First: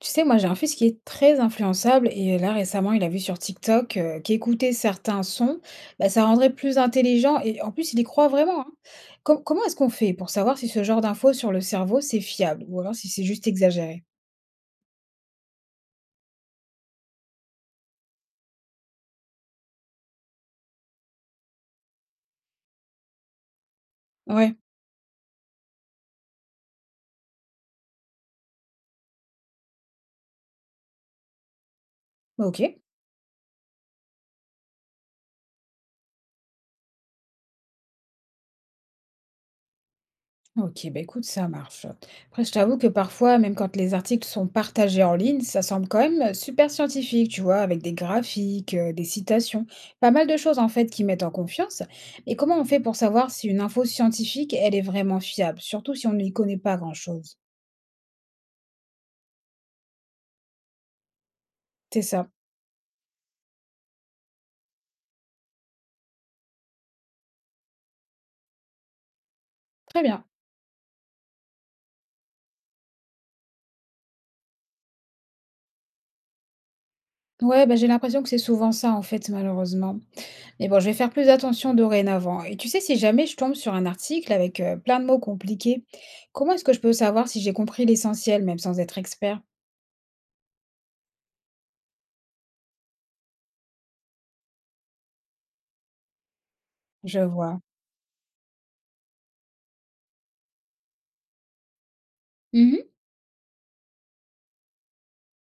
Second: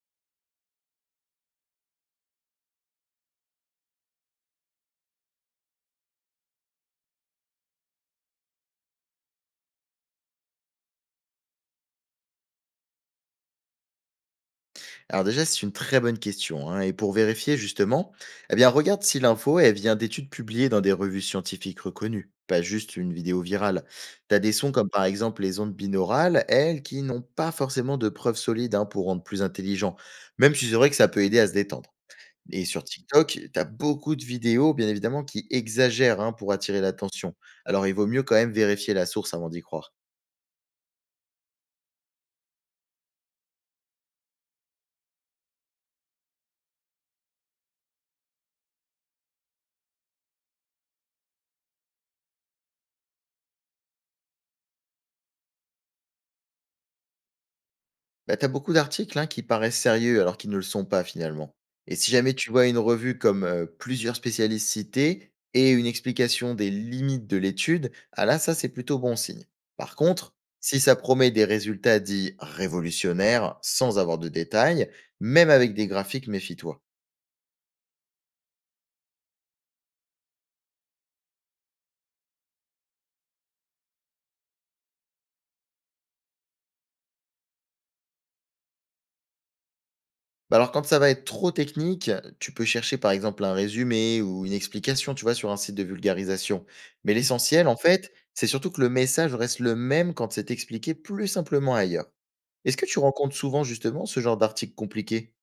Tu sais, moi j'ai un fils qui est très influençable et là récemment il a vu sur TikTok qu'écouter certains sons, ça rendrait plus intelligent et en plus il y croit vraiment, hein. Comment est-ce qu'on fait pour savoir si ce genre d'infos sur le cerveau c'est fiable ou alors si c'est juste exagéré? Alors déjà, c'est une très bonne question, hein. Et pour vérifier justement, eh bien, regarde si l'info elle vient d'études publiées dans des revues scientifiques reconnues, pas juste une vidéo virale. T'as des Ouais, sons comme par exemple les ondes binaurales, elles, qui n'ont pas forcément de preuves solides hein, pour rendre plus intelligent, même si c'est vrai que ça peut aider à se détendre. bah, ok. Et sur TikTok, t'as beaucoup de vidéos, bien évidemment, qui exagèrent hein, pour attirer l'attention. Alors il vaut mieux quand même vérifier la source avant d'y croire. OK, bah, écoute, ça marche. Après, je t'avoue que parfois, même quand les articles sont partagés en ligne, ça semble quand même super scientifique, tu vois, avec des graphiques, des citations, pas mal de choses en fait qui mettent en confiance. Mais comment on fait pour savoir si une info scientifique, elle est vraiment fiable, surtout si on n'y connaît pas grand-chose? Bah, t'as beaucoup d'articles, hein, qui paraissent sérieux alors qu'ils ne le sont pas finalement. Et C'est si ça. jamais tu vois une revue comme plusieurs spécialistes cités et une explication des limites de l'étude, ah là, ça c'est plutôt bon signe. Par Très bien. contre, si ça promet des résultats dits révolutionnaires sans avoir de détails, même avec des graphiques, méfie-toi. Ouais, bah, j'ai l'impression que c'est souvent ça en fait, malheureusement. Mais bon, je vais faire plus attention dorénavant. Et tu sais, si jamais je tombe sur un article avec plein de mots compliqués, comment est-ce que je peux savoir si j'ai compris l'essentiel, même sans être expert? Bah, alors, quand ça va être trop technique, tu peux chercher par exemple un résumé ou une explication, tu vois, sur un site de vulgarisation. Mais Je vois. l'essentiel, en fait, c'est surtout que le message reste le même quand c'est expliqué plus simplement ailleurs. Est-ce que Mhm. tu rencontres souvent justement ce genre d'articles compliqués?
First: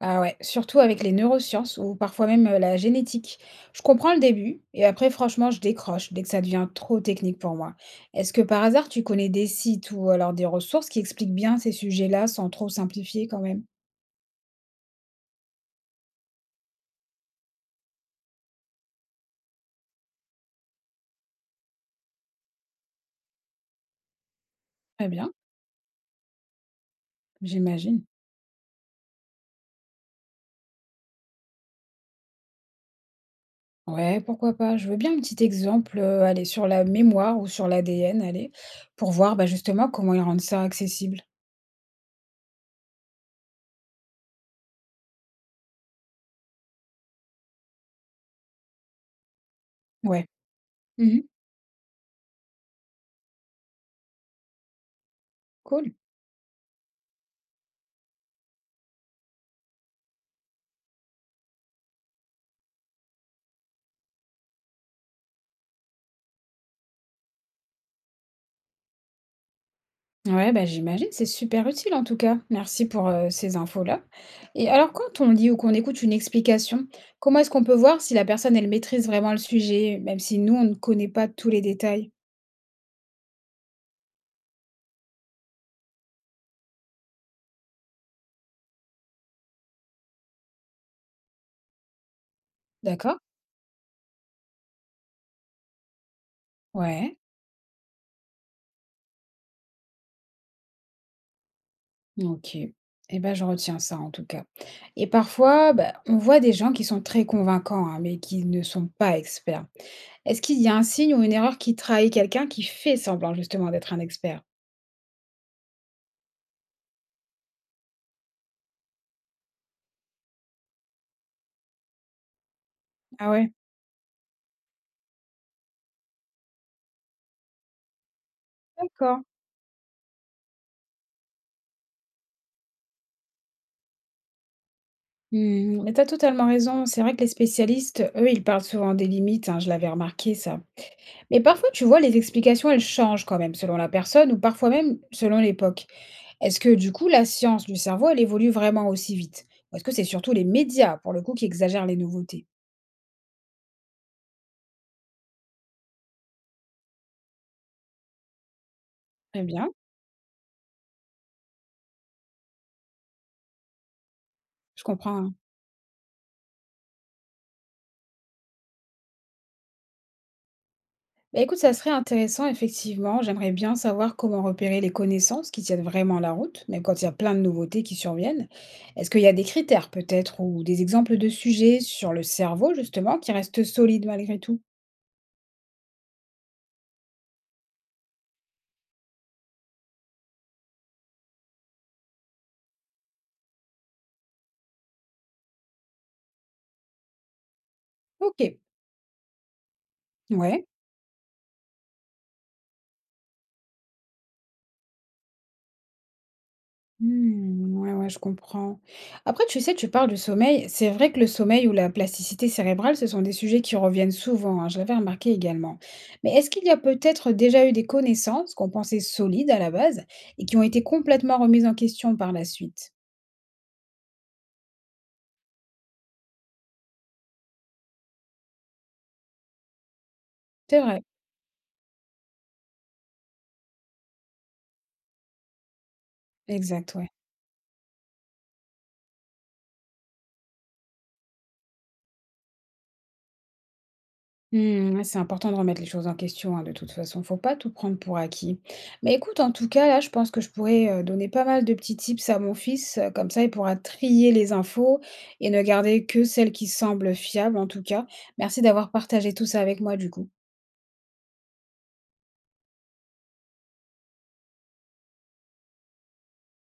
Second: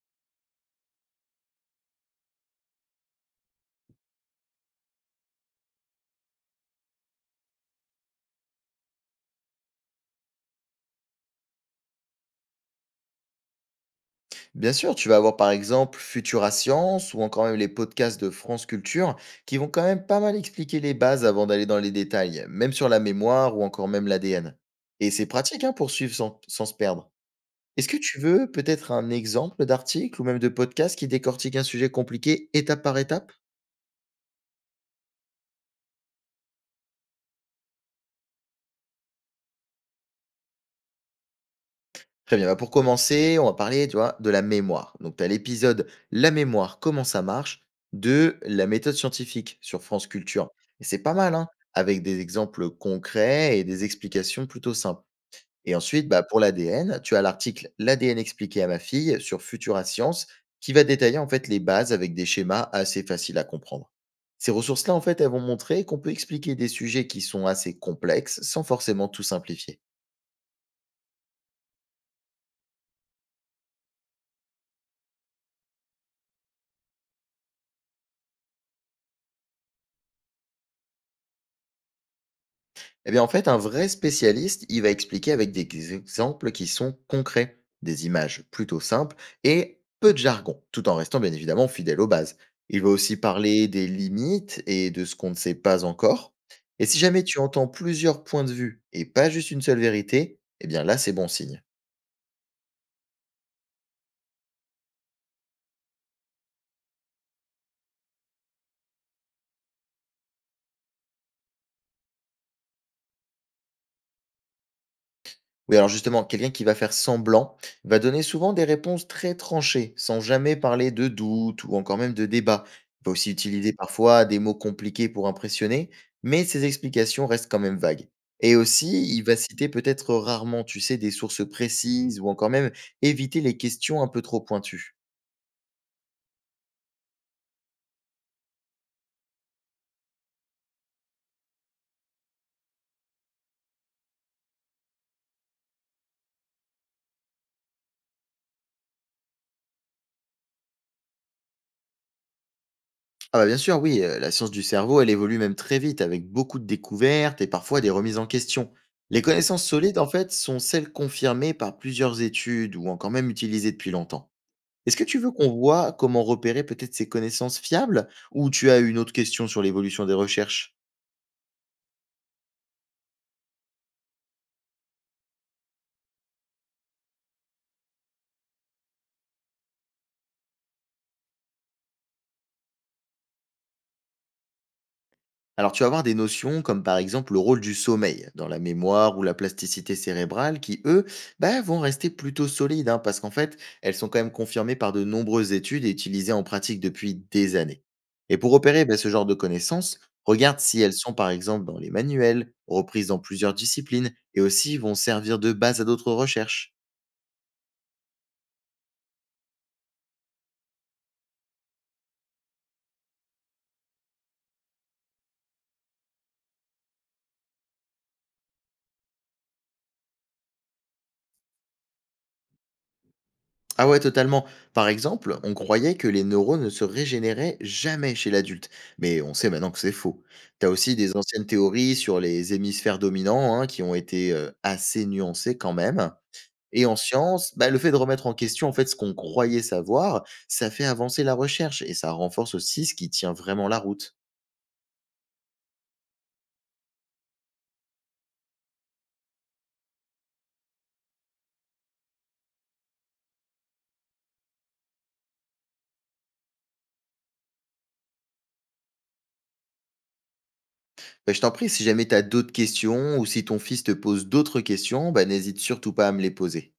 Ah ouais, surtout avec les neurosciences ou parfois même la génétique. Je comprends le début et après, franchement, je décroche dès que ça devient trop technique pour moi. Est-ce que par hasard, tu connais des sites ou alors des ressources qui expliquent bien ces sujets-là sans trop simplifier quand même? Bien sûr, tu vas avoir par exemple Futura Science ou encore même les podcasts de France Culture qui vont quand même pas mal expliquer les bases avant d'aller dans les détails, même sur la mémoire ou encore même l'ADN. Très Et c'est bien, pratique hein, pour suivre sans se perdre. Est-ce que j'imagine. tu veux peut-être un exemple d'article ou même de podcast qui décortique un sujet compliqué étape par étape? Ouais, pourquoi pas? Je veux bien un petit exemple, allez, sur la mémoire ou sur l'ADN, allez, pour voir bah, justement comment ils rendent ça accessible. Très bien, bah pour commencer, on va parler, tu vois, de la mémoire. Donc, tu as l'épisode La mémoire, comment ça marche de la méthode scientifique sur France Ouais. Culture. Et c'est pas Mhm. mal, hein, avec des exemples concrets et des explications plutôt simples. Et Cool. ensuite, bah, pour l'ADN, tu as l'article «L'ADN expliqué à ma fille» sur Futura Science qui va détailler en fait les bases avec des schémas assez faciles à comprendre. Ces ressources-là, en fait, elles vont montrer qu'on peut expliquer des sujets qui sont assez complexes sans forcément tout simplifier. Ouais, bah, j'imagine, c'est super utile en tout cas. Merci pour ces infos-là. Et alors, quand on lit ou qu'on écoute une explication, comment est-ce qu'on peut voir si la personne, elle maîtrise vraiment le sujet, même si nous, on ne connaît pas tous les détails? Eh bien, en fait, un vrai spécialiste, il va expliquer avec des exemples qui sont concrets, des images plutôt simples et peu de jargon, tout en restant bien évidemment fidèle aux bases. Il va aussi D'accord? parler des limites et de ce qu'on ne sait pas encore. Et si Ouais. jamais tu entends plusieurs points de vue et pas juste une seule vérité, eh bien là, c'est bon signe. OK et ben je retiens ça en tout cas et parfois, bah, on voit des gens qui sont très convaincants, hein, mais qui ne sont pas experts. Est-ce qu'il y a un signe ou une erreur qui trahit quelqu'un qui fait semblant justement d'être un expert? Oui, alors justement, quelqu'un qui va faire semblant va donner souvent des réponses très tranchées, sans jamais parler de doute ou encore même de débat. Il va aussi Ah ouais. utiliser parfois des mots compliqués pour impressionner, mais ses explications restent quand même vagues. Et aussi, D'accord. il va citer peut-être rarement, tu sais, des sources précises ou encore même éviter les questions un peu trop pointues. Hmm, mais tu as totalement raison. C'est vrai que les spécialistes, eux, ils parlent souvent des limites, hein, je l'avais remarqué ça. Mais parfois, tu vois, les explications, elles changent quand même selon la personne ou parfois même selon l'époque. Est-ce que du coup, la science du cerveau, elle évolue vraiment aussi vite? Ou est-ce que c'est surtout les médias, pour le coup, qui exagèrent les nouveautés? Ah bah, bien sûr, oui, la science du cerveau, elle évolue même très vite avec beaucoup de découvertes et parfois des remises en question. Les Très connaissances bien, solides, en fait, sont celles confirmées par plusieurs études ou encore même utilisées depuis longtemps. je Est-ce que comprends, tu veux hein. qu'on voit comment repérer peut-être ces connaissances fiables ou tu as une autre question sur l'évolution des recherches? Bah écoute, ça serait intéressant, effectivement. J'aimerais bien savoir comment repérer les connaissances qui tiennent vraiment la route, même quand il y a plein de nouveautés qui surviennent. Est-ce qu'il y a des critères peut-être ou des exemples de sujets sur le cerveau, justement, qui restent solides malgré tout? Alors tu vas avoir des notions comme par exemple le rôle du sommeil dans la mémoire ou la plasticité cérébrale qui, eux, bah, vont rester plutôt solides hein, parce qu'en fait, elles sont quand même confirmées par de nombreuses études et utilisées en pratique depuis des années. Et Ok, pour opérer bah, ce genre de connaissances, regarde ouais. si elles sont par exemple dans les manuels, reprises dans plusieurs disciplines et aussi vont servir de base à d'autres recherches. Mmh, ouais, ouais, je comprends. Après, tu sais, tu parles du sommeil. C'est vrai que le sommeil ou la plasticité cérébrale, ce sont des sujets qui reviennent souvent, hein, je l'avais remarqué également. Mais est-ce qu'il y a peut-être déjà eu des connaissances qu'on pensait solides à la base et qui ont été complètement remises en question par la suite? Ah ouais, totalement. Par exemple, on croyait que les neurones ne se régénéraient jamais chez l'adulte, mais on sait maintenant que c'est faux. T'as C'est aussi vrai, des anciennes théories sur les hémisphères dominants hein, qui ont été assez nuancées quand même. Et exact, en ouais. science, bah, le fait de remettre en question en fait ce qu'on croyait savoir, ça fait avancer la recherche et ça renforce aussi ce qui tient vraiment la route. Mmh, ouais, c'est important de remettre les choses en question, hein, de toute façon. Faut pas tout prendre pour acquis. Mais écoute, en tout cas, là, je pense que je pourrais donner pas mal de petits tips à mon fils. Comme ça, il pourra trier les infos et ne garder que celles qui semblent fiables, en tout cas. Merci d'avoir partagé tout ça avec moi, du coup. Bah, je t'en prie, si jamais t'as d'autres questions ou si ton fils te pose d'autres questions, bah, n'hésite surtout pas à me les poser.